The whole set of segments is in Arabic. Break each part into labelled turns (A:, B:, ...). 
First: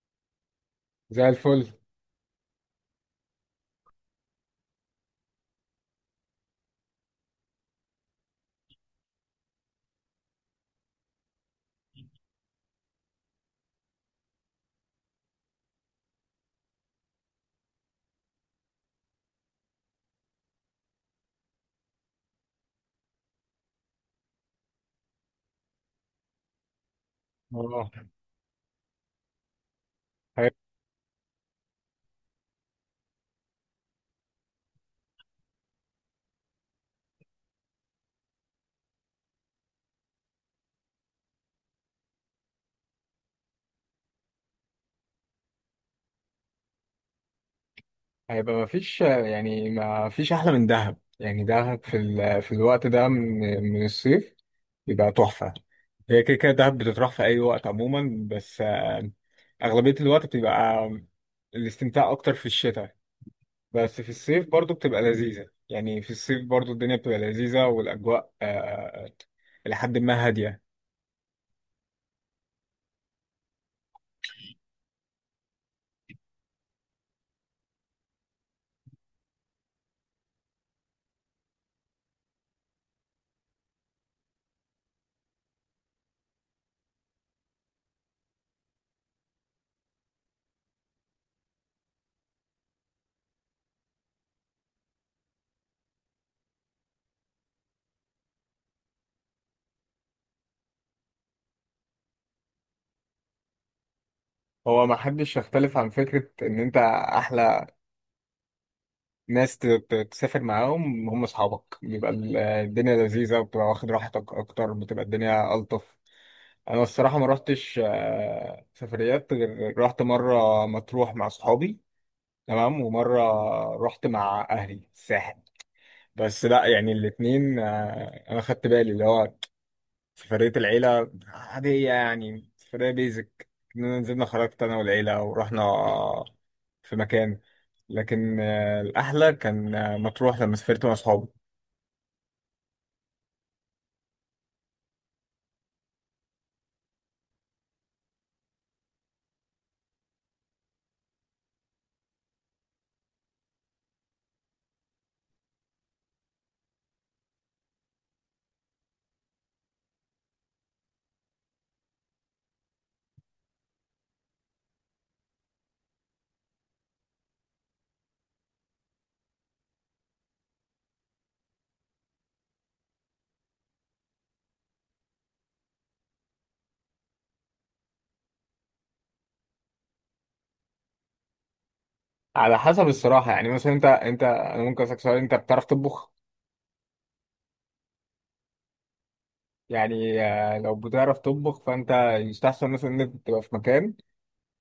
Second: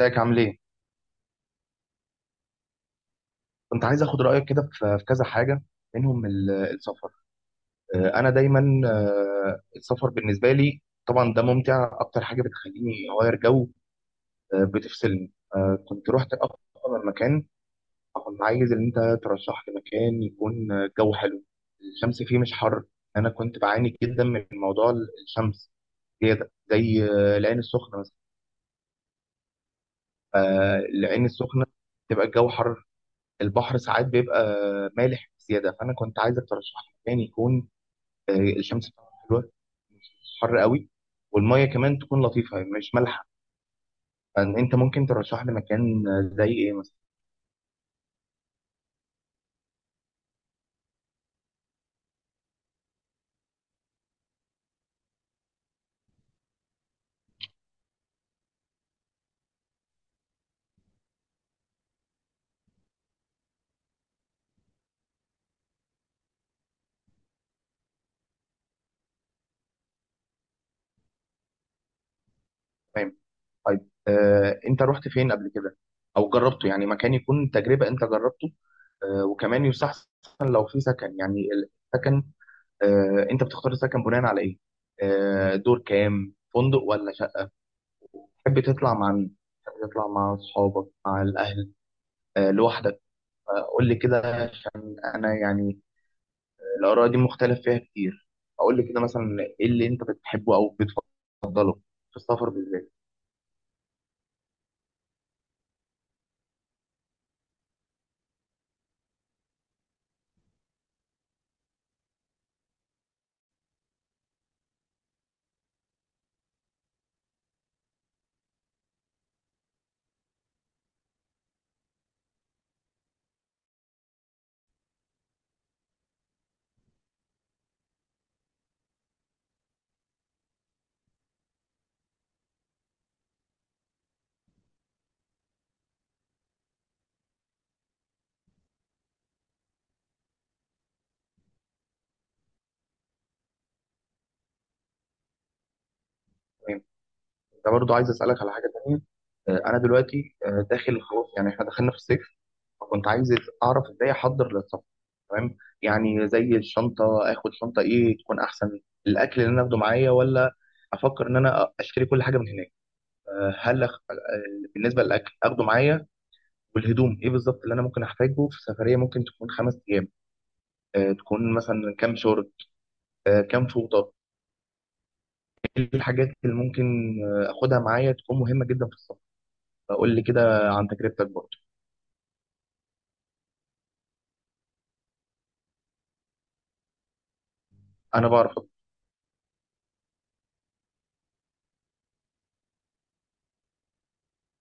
A: ازيك عامل ايه؟
B: زي الفل.
A: كنت عايز اخد رايك كده في كذا حاجه منهم السفر. انا دايما، السفر بالنسبه لي طبعا ده ممتع اكتر حاجه بتخليني اغير جو. بتفصلني. كنت رحت اكتر من مكان. كنت عايز ان انت ترشح لي مكان يكون جو حلو، الشمس فيه مش حر. انا كنت بعاني جدا من موضوع الشمس، زياده زي العين
B: اه
A: السخنه مثلا.
B: هي-
A: العين السخنه تبقى الجو حر، البحر ساعات بيبقى مالح بزياده. فانا كنت عايزك ترشح لي مكان يكون آه، الشمس بتاعته حلوه، مش حر قوي، والميه كمان تكون لطيفه مش مالحه. فإن انت ممكن ترشح لي مكان زي ايه مثلا؟
B: هيبقى مفيش يعني، مفيش أحلى من دهب. يعني دهب في في الوقت ده من الصيف يبقى تحفة. هي كده كده دهب بتتراح في أي وقت عموما، بس أغلبية الوقت بتبقى الاستمتاع أكتر في الشتاء، بس في الصيف برضو بتبقى لذيذة. يعني في الصيف برضو الدنيا بتبقى لذيذة، والأجواء إلى حد ما هادية.
A: تمام. طيب، انت رحت فين قبل كده؟ او جربته يعني مكان يكون تجربه انت جربته. وكمان يستحسن لو في سكن يعني، السكن. انت بتختار السكن بناء على ايه؟ دور كام، فندق ولا شقه؟ تحب تطلع مع مين؟ تحب تطلع مع اصحابك، مع الاهل، لوحدك؟ فقول لي كده، عشان انا يعني الاراء دي مختلف فيها كتير. اقول لي كده مثلا ايه اللي انت بتحبه او بتفضله في السفر بالذات.
B: هو ما حدش يختلف عن فكرة إن أنت أحلى ناس تسافر معاهم هم اصحابك، بيبقى الدنيا لذيذه، وبتبقى واخد راحتك اكتر، بتبقى الدنيا الطف. انا الصراحه ما رحتش سفريات غير رحت مره مطروح مع اصحابي، تمام، ومره رحت مع اهلي الساحل. بس لا يعني الاتنين انا خدت بالي اللي هو في فرقة العيلة عادية، يعني فرقة بيزك إننا نزلنا، خرجت أنا والعيلة ورحنا في مكان. لكن الأحلى كان مطروح لما سافرت مع أصحابي.
A: تمام. انت برضو عايز اسالك على حاجه تانية. انا دلوقتي، داخل خلاص، يعني احنا دخلنا في الصيف، فكنت عايز اعرف ازاي احضر للسفر. تمام، يعني زي الشنطه، اخد شنطه ايه تكون احسن؟ الاكل اللي انا اخده معايا ولا افكر ان انا اشتري كل حاجه من هناك؟ آه، هل أخ... آه، بالنسبه للاكل اخده معايا. والهدوم ايه بالظبط اللي انا ممكن احتاجه في سفريه ممكن تكون 5 ايام؟ تكون مثلا كام شورت؟ كام فوطه؟ ايه الحاجات اللي ممكن اخدها معايا تكون مهمه جدا في السفر؟ فقول لي كده عن تجربتك برضه.
B: على حسب الصراحة. يعني مثلا أنت أنا ممكن أسألك سؤال، أنت بتعرف تطبخ؟
A: انا بعرف أطبخ.
B: يعني لو بتعرف تطبخ فأنت يستحسن مثلا إن أنت تبقى في مكان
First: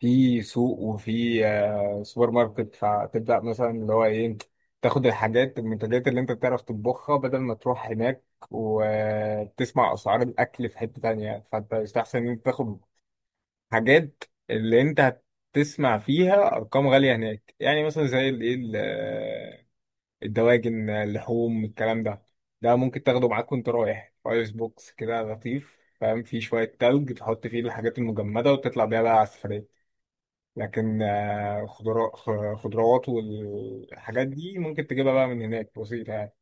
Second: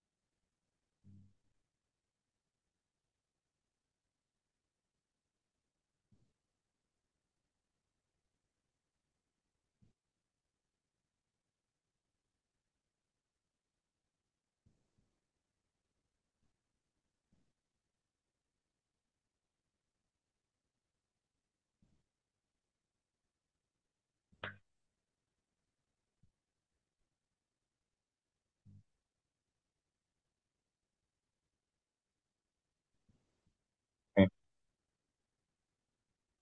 B: في سوق، وفي سوبر ماركت، فتبدأ مثلا اللي هو ايه، تاخد الحاجات المنتجات اللي انت بتعرف تطبخها، بدل ما تروح هناك وتسمع أسعار الأكل في حتة تانية. فانت يستحسن ان انت تاخد حاجات اللي انت هتسمع فيها أرقام غالية هناك، يعني مثلا زي الايه الدواجن، اللحوم، الكلام ده، ده ممكن تاخده معاك وانت رايح. ايس بوكس كده لطيف فاهم، فيه شوية تلج تحط فيه الحاجات المجمدة وتطلع بيها بقى على السفرية. لكن خضروات والحاجات
A: تمام.
B: دي ممكن تجيبها بقى من هناك، بسيطة يعني.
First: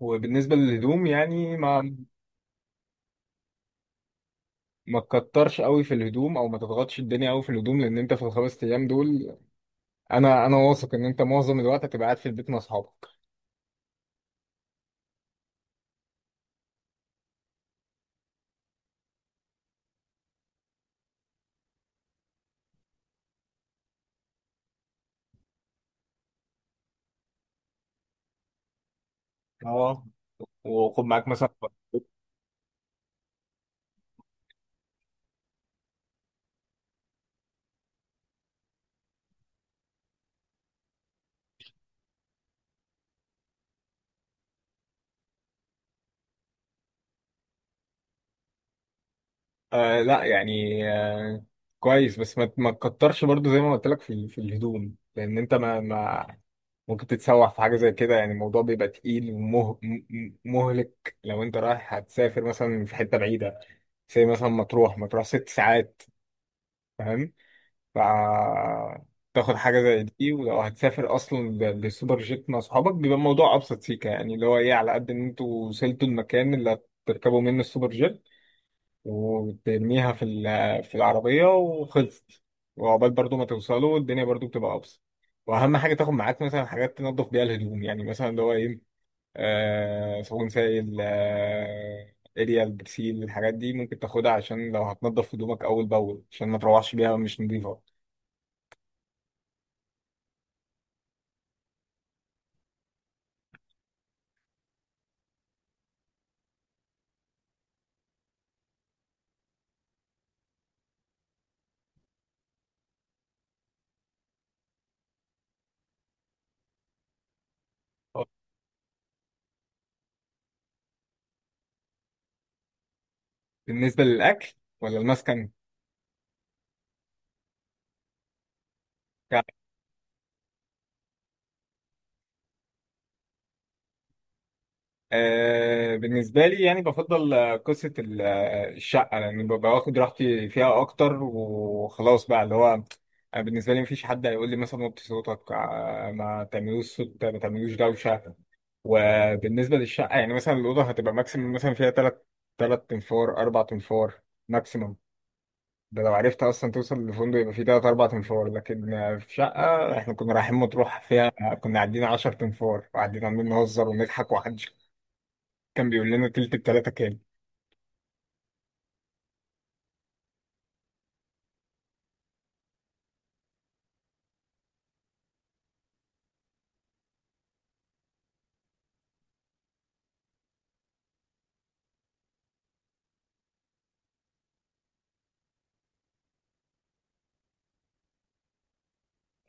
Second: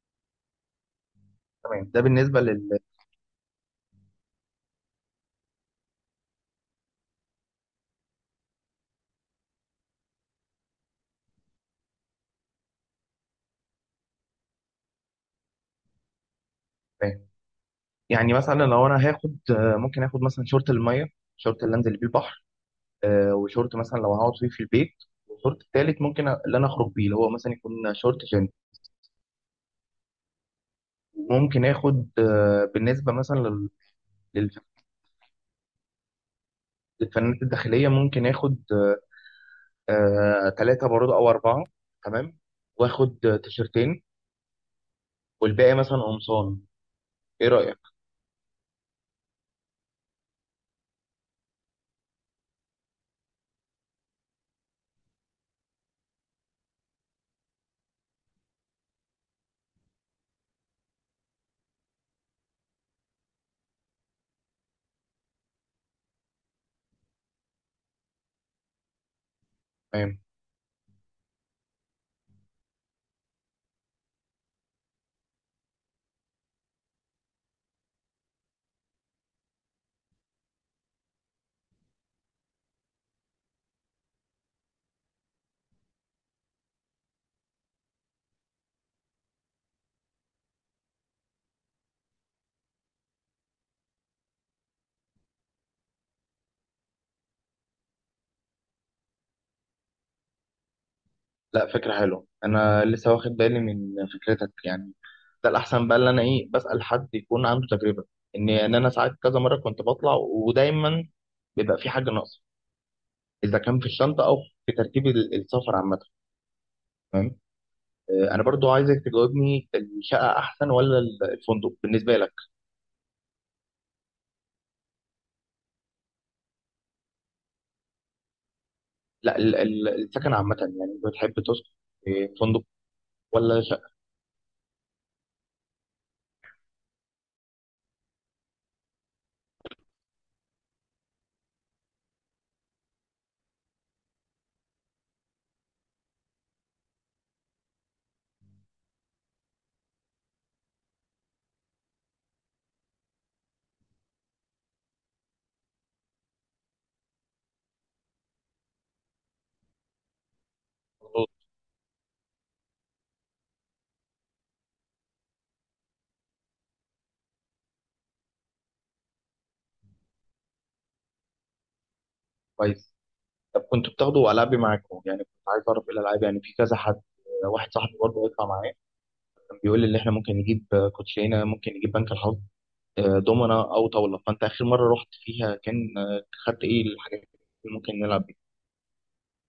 B: وبالنسبة للهدوم، يعني
A: تمام،
B: ما
A: ده بالنسبه لل.
B: ما تكترش قوي في الهدوم، او ما تضغطش الدنيا قوي في الهدوم، لان انت في الـ5 ايام دول انا واثق ان انت معظم الوقت هتبقى قاعد في البيت مع اصحابك.
A: تمام. يعني مثلا لو انا هاخد، ممكن اخد مثلا شورت الميه، شورت اللي انزل بيه البحر، وشورت مثلا لو هقعد فيه في البيت، والشورت التالت ممكن، اللي انا اخرج بيه اللي هو مثلا يكون شورت جينز.
B: اه، وخد معاك مثلا.
A: ممكن اخد بالنسبه مثلا لل- الفنانات الداخلية، ممكن آخد ثلاثة برضه أو أربعة. تمام. وآخد تيشرتين، والباقي مثلا قمصان. إيه رأيك؟
B: لا يعني، كويس، بس ما تكترش برضو زي ما قلت لك في في الهدوم، لان انت ما ممكن تتسوح في حاجة زي كده. يعني الموضوع بيبقى تقيل ومهلك لو انت رايح، هتسافر مثلا في حتة بعيدة زي مثلا مطروح. 6 ساعات، فاهم؟ ف تاخد حاجة زي
A: تمام.
B: دي. ولو هتسافر أصلا بسوبر جيت مع صحابك، بيبقى الموضوع أبسط سيكة. يعني اللي هو إيه، على قد إن أنتوا وصلتوا المكان اللي هتركبوا منه السوبر جيت وترميها في في العربية وخلصت، وعقبال برضو ما توصلوا الدنيا برضو بتبقى أبسط. واهم حاجه تاخد معاك مثلا حاجات تنظف بيها الهدوم، يعني مثلا اللي هو ايه، صابون سائل، اريال، برسيل، الحاجات دي ممكن تاخدها عشان لو هتنضف هدومك اول باول، عشان ما تروحش بيها مش نظيفه.
A: لا، فكرة حلوة. أنا لسه واخد بالي من فكرتك يعني، ده الأحسن بقى، اللي أنا إيه بسأل حد يكون عنده تجربة. إن أنا ساعات كذا مرة كنت بطلع، ودايما بيبقى في حاجة ناقصة، إذا كان في الشنطة أو في ترتيب السفر عامة. تمام. أنا برضو عايزك تجاوبني، الشقة أحسن ولا الفندق بالنسبة لك؟
B: بالنسبه للاكل ولا المسكن
A: لا،
B: بتاعك؟
A: السكن عامة، يعني انت بتحب تسكن في فندق ولا شقة؟
B: بالنسبه لي، يعني بفضل قصه الشقه، لان ببقى واخد راحتي فيها اكتر، وخلاص بقى اللي هو أنا بالنسبه لي مفيش حد هيقول لي مثلا وطي صوتك، ما تعملوش صوت، ما تعملوش دوشه. وبالنسبة للشقة، يعني مثلا الأوضة هتبقى ماكسيمم مثلا فيها تلات، تنفار، أربع تنفار ماكسيمم. ده لو عرفت أصلا توصل للفندق، يبقى فيه تلات أربع تنفار. لكن في شقة إحنا كنا رايحين مطروح فيها كنا عدينا 10 تنفار، وقاعدين عمالين نهزر ونضحك، ومحدش كان بيقول لنا تلت بتلاتة كام.
A: كويس. طب كنت بتاخدوا ألعابي معاكم؟ يعني كنت عايز أعرف إيه الألعاب، يعني في كذا حد. واحد صاحبي برضه هيطلع معايا، كان بيقول لي إن إحنا ممكن نجيب كوتشينة، ممكن نجيب بنك الحظ، دومنا أو طاولة. فأنت آخر مرة رحت فيها كان خدت إيه الحاجات اللي ممكن نلعب بيها؟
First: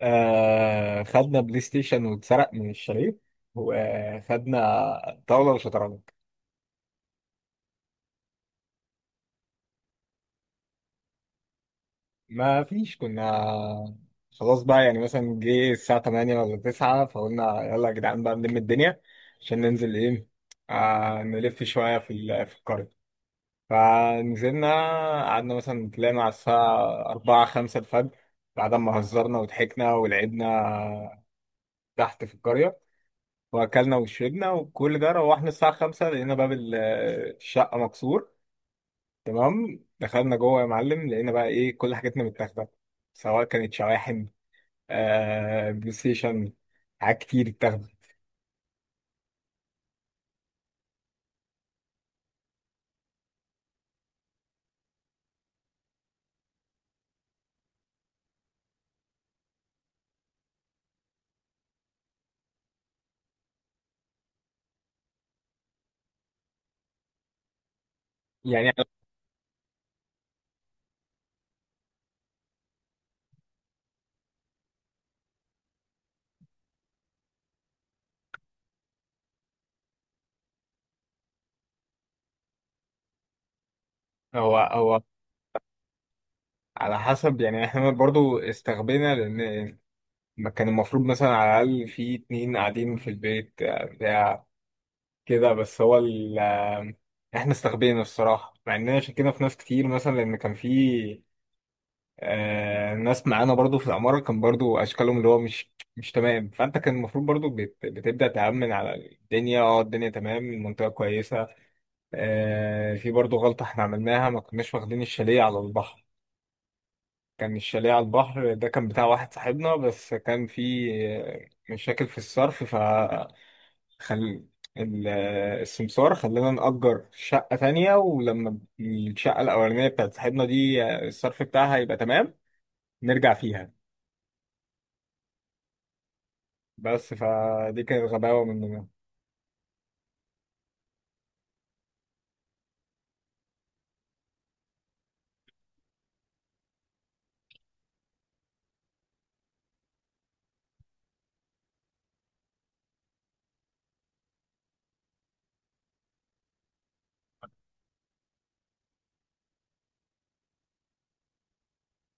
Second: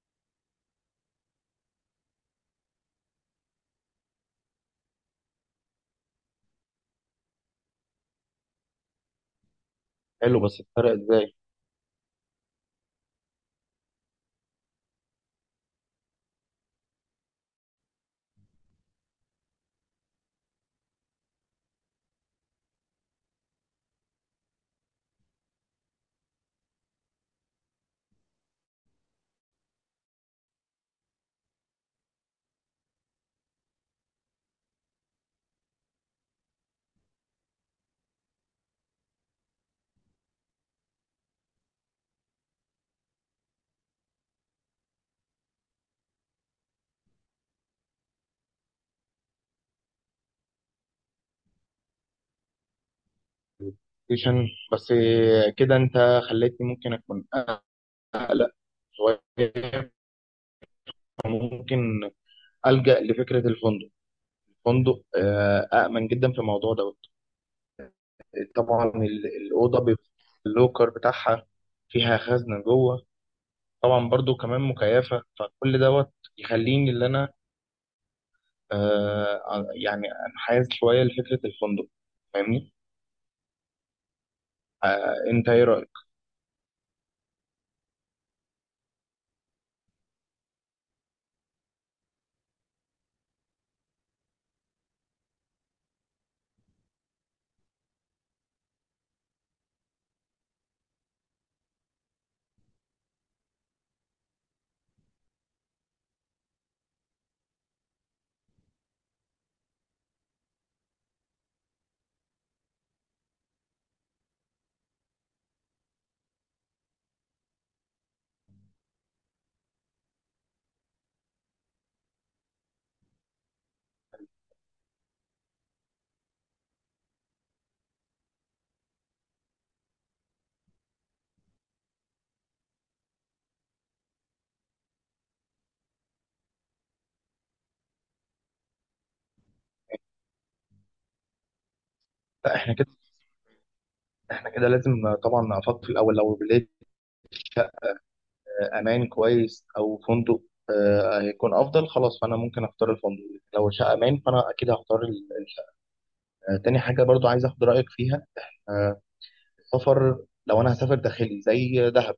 B: آه خدنا بلاي ستيشن واتسرق من الشاليه، وخدنا طاولة وشطرنج.
A: حلو. بس الفرق إزاي؟
B: ما فيش، كنا خلاص بقى يعني مثلا جه الساعة 8 ولا 9، فقلنا يلا يا جدعان بقى نلم الدنيا عشان ننزل ايه، آه نلف شوية في في القرية. فنزلنا قعدنا مثلا، طلعنا على الساعة 4، 5 الفجر بعد ما هزرنا وضحكنا ولعبنا تحت في القرية وأكلنا وشربنا وكل ده. روحنا الساعة 5 لقينا باب الشقة مكسور. تمام، دخلنا جوه يا معلم لقينا بقى ايه كل حاجتنا متاخدة، سواء كانت شواحن، آه بلاي ستيشن، حاجات كتير اتاخدت.
A: ستيشن. بس كده أنت خليتني ممكن أكون أقلق شوية، ممكن ألجأ لفكرة الفندق. فندق أأمن جدا في الموضوع دوت.
B: يعني
A: طبعا الأوضة بيبقى اللوكر بتاعها فيها خزنة جوه، طبعا برضو كمان مكيفة، فكل دوت يخليني اللي أنا يعني أنحاز شوية لفكرة الفندق. فاهمني؟
B: هو
A: أنت إيه رأيك؟
B: على حسب. يعني احنا برضو استغبينا، لان ما كان المفروض مثلا على الاقل في اتنين قاعدين في البيت بتاع كده، بس هو ال آه، احنا استغبينا الصراحه، مع اننا شكينا في ناس كتير، مثلا لان كان في آه ناس معانا برضو في العماره كان برضو اشكالهم اللي هو مش تمام. فانت كان المفروض برضو بتبدا تامن على الدنيا. اه الدنيا تمام، المنطقه كويسه. في برضو غلطة احنا عملناها، ما كناش واخدين الشاليه على البحر. كان الشاليه على البحر ده كان بتاع واحد صاحبنا، بس كان في مشاكل في الصرف، فخل السمسار خلانا نأجر شقة تانية، ولما الشقة الأولانية بتاعت صاحبنا دي الصرف بتاعها يبقى تمام نرجع فيها. بس فدي كانت غباوة مننا.
A: لا، احنا كده لازم طبعا نفكر في الأول. لو لقيت شقة أمان كويس أو فندق، هيكون أفضل خلاص. فأنا ممكن أختار الفندق، لو شقة أمان فأنا أكيد هختار الفندق. تاني حاجة برضو عايز اخد رأيك فيها، آه، السفر لو انا هسافر داخلي زي دهب،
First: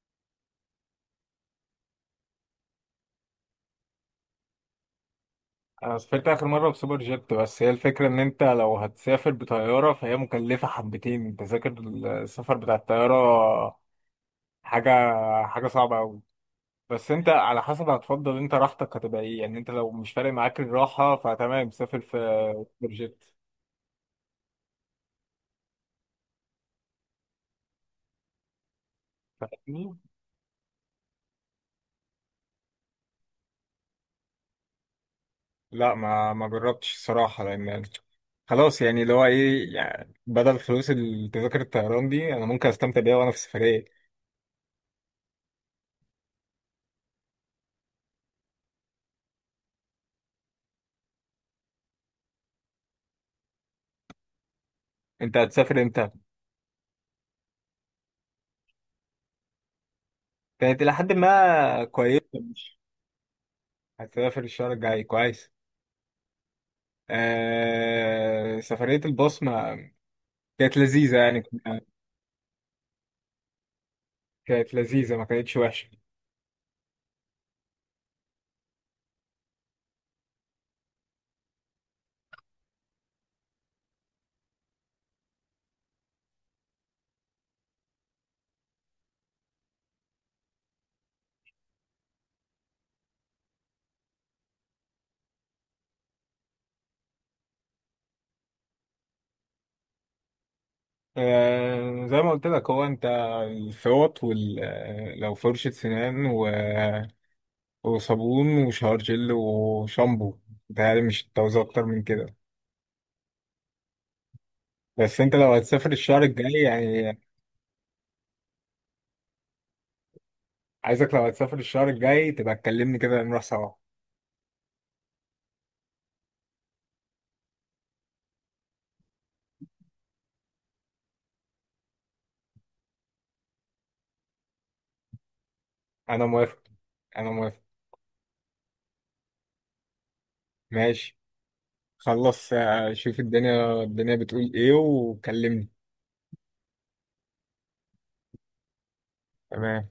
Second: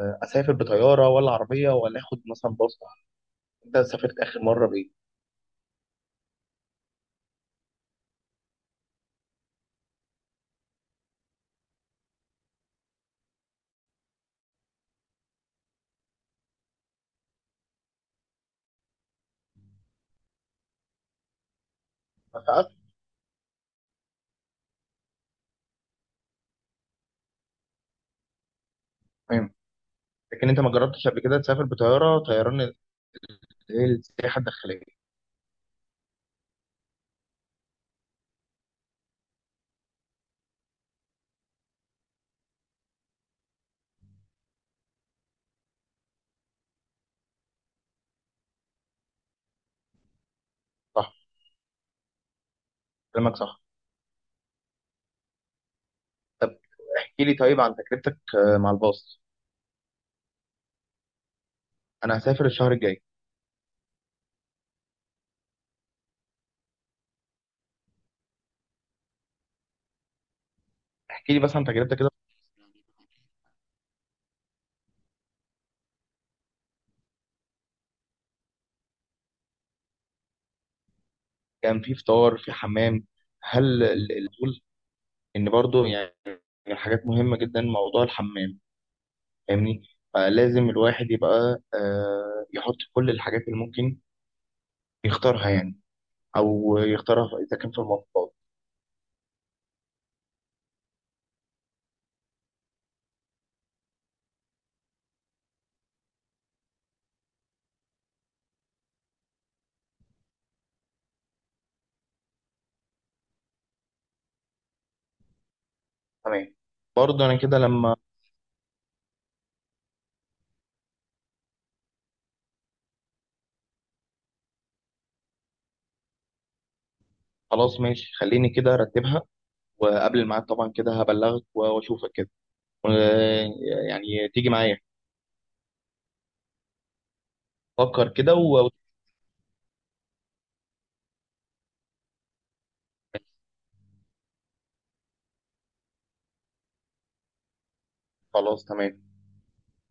A: اسافر بطيارة ولا عربية ولا اخد مثلا باص؟ انت سافرت اخر مرة بايه؟
B: انا سافرت اخر مره بسوبر جيت. بس هي الفكره ان انت لو هتسافر بطياره فهي مكلفه حبتين، تذاكر السفر بتاع الطياره حاجه حاجه صعبه قوي. بس انت على حسب، هتفضل انت راحتك هتبقى ايه. يعني انت لو مش فارق معاك الراحه فتمام، سافر في
A: ما تعرفش.
B: سوبر جيت.
A: تمام، لكن انت ما جربتش قبل كده تسافر بطيارة طيران اللي هي السياحة الداخلية؟
B: لا ما جربتش الصراحه، لان خلاص يعني اللي هو ايه، يعني بدل فلوس التذاكر الطيران دي انا ممكن استمتع بيها وانا في السفريه.
A: صح، كلامك صح.
B: انت هتسافر امتى؟
A: طب احكي لي طيب عن تجربتك مع الباص.
B: كانت الى حد ما
A: انا
B: كويسه.
A: هسافر الشهر الجاي.
B: هتسافر الشهر الجاي، كويس. سفرية البصمة كانت لذيذة،
A: احكي لي
B: يعني
A: بس عن تجربتك كده،
B: كانت لذيذة ما كانتش وحشة.
A: كان في فطار، في حمام؟ هل الفضول ان برضو يعني، من الحاجات مهمة جدا موضوع الحمام، فاهمني؟ فلازم الواحد يبقى يحط كل الحاجات اللي ممكن يختارها يعني، او يختارها اذا كان في المواصلات.
B: زي ما قلت لك، هو انت الفوط وال... آه، لو فرشة سنان وصابون وشاور جل وشامبو، بتهيألي مش هتعوز أكتر من كده. بس انت لو هتسافر الشهر الجاي
A: تمام.
B: يعني،
A: برضه انا كده لما،
B: عايزك لو هتسافر الشهر الجاي تبقى تكلمني كده نروح سوا.
A: خلاص ماشي. خليني كده ارتبها، وقبل الميعاد طبعا كده هبلغك واشوفك كده و- يعني تيجي معايا.
B: أنا موافق، أنا موافق.
A: فكر كده
B: ماشي، خلص. شوف الدنيا الدنيا بتقول ايه وكلمني.
A: وخلاص. تمام.
B: تمام.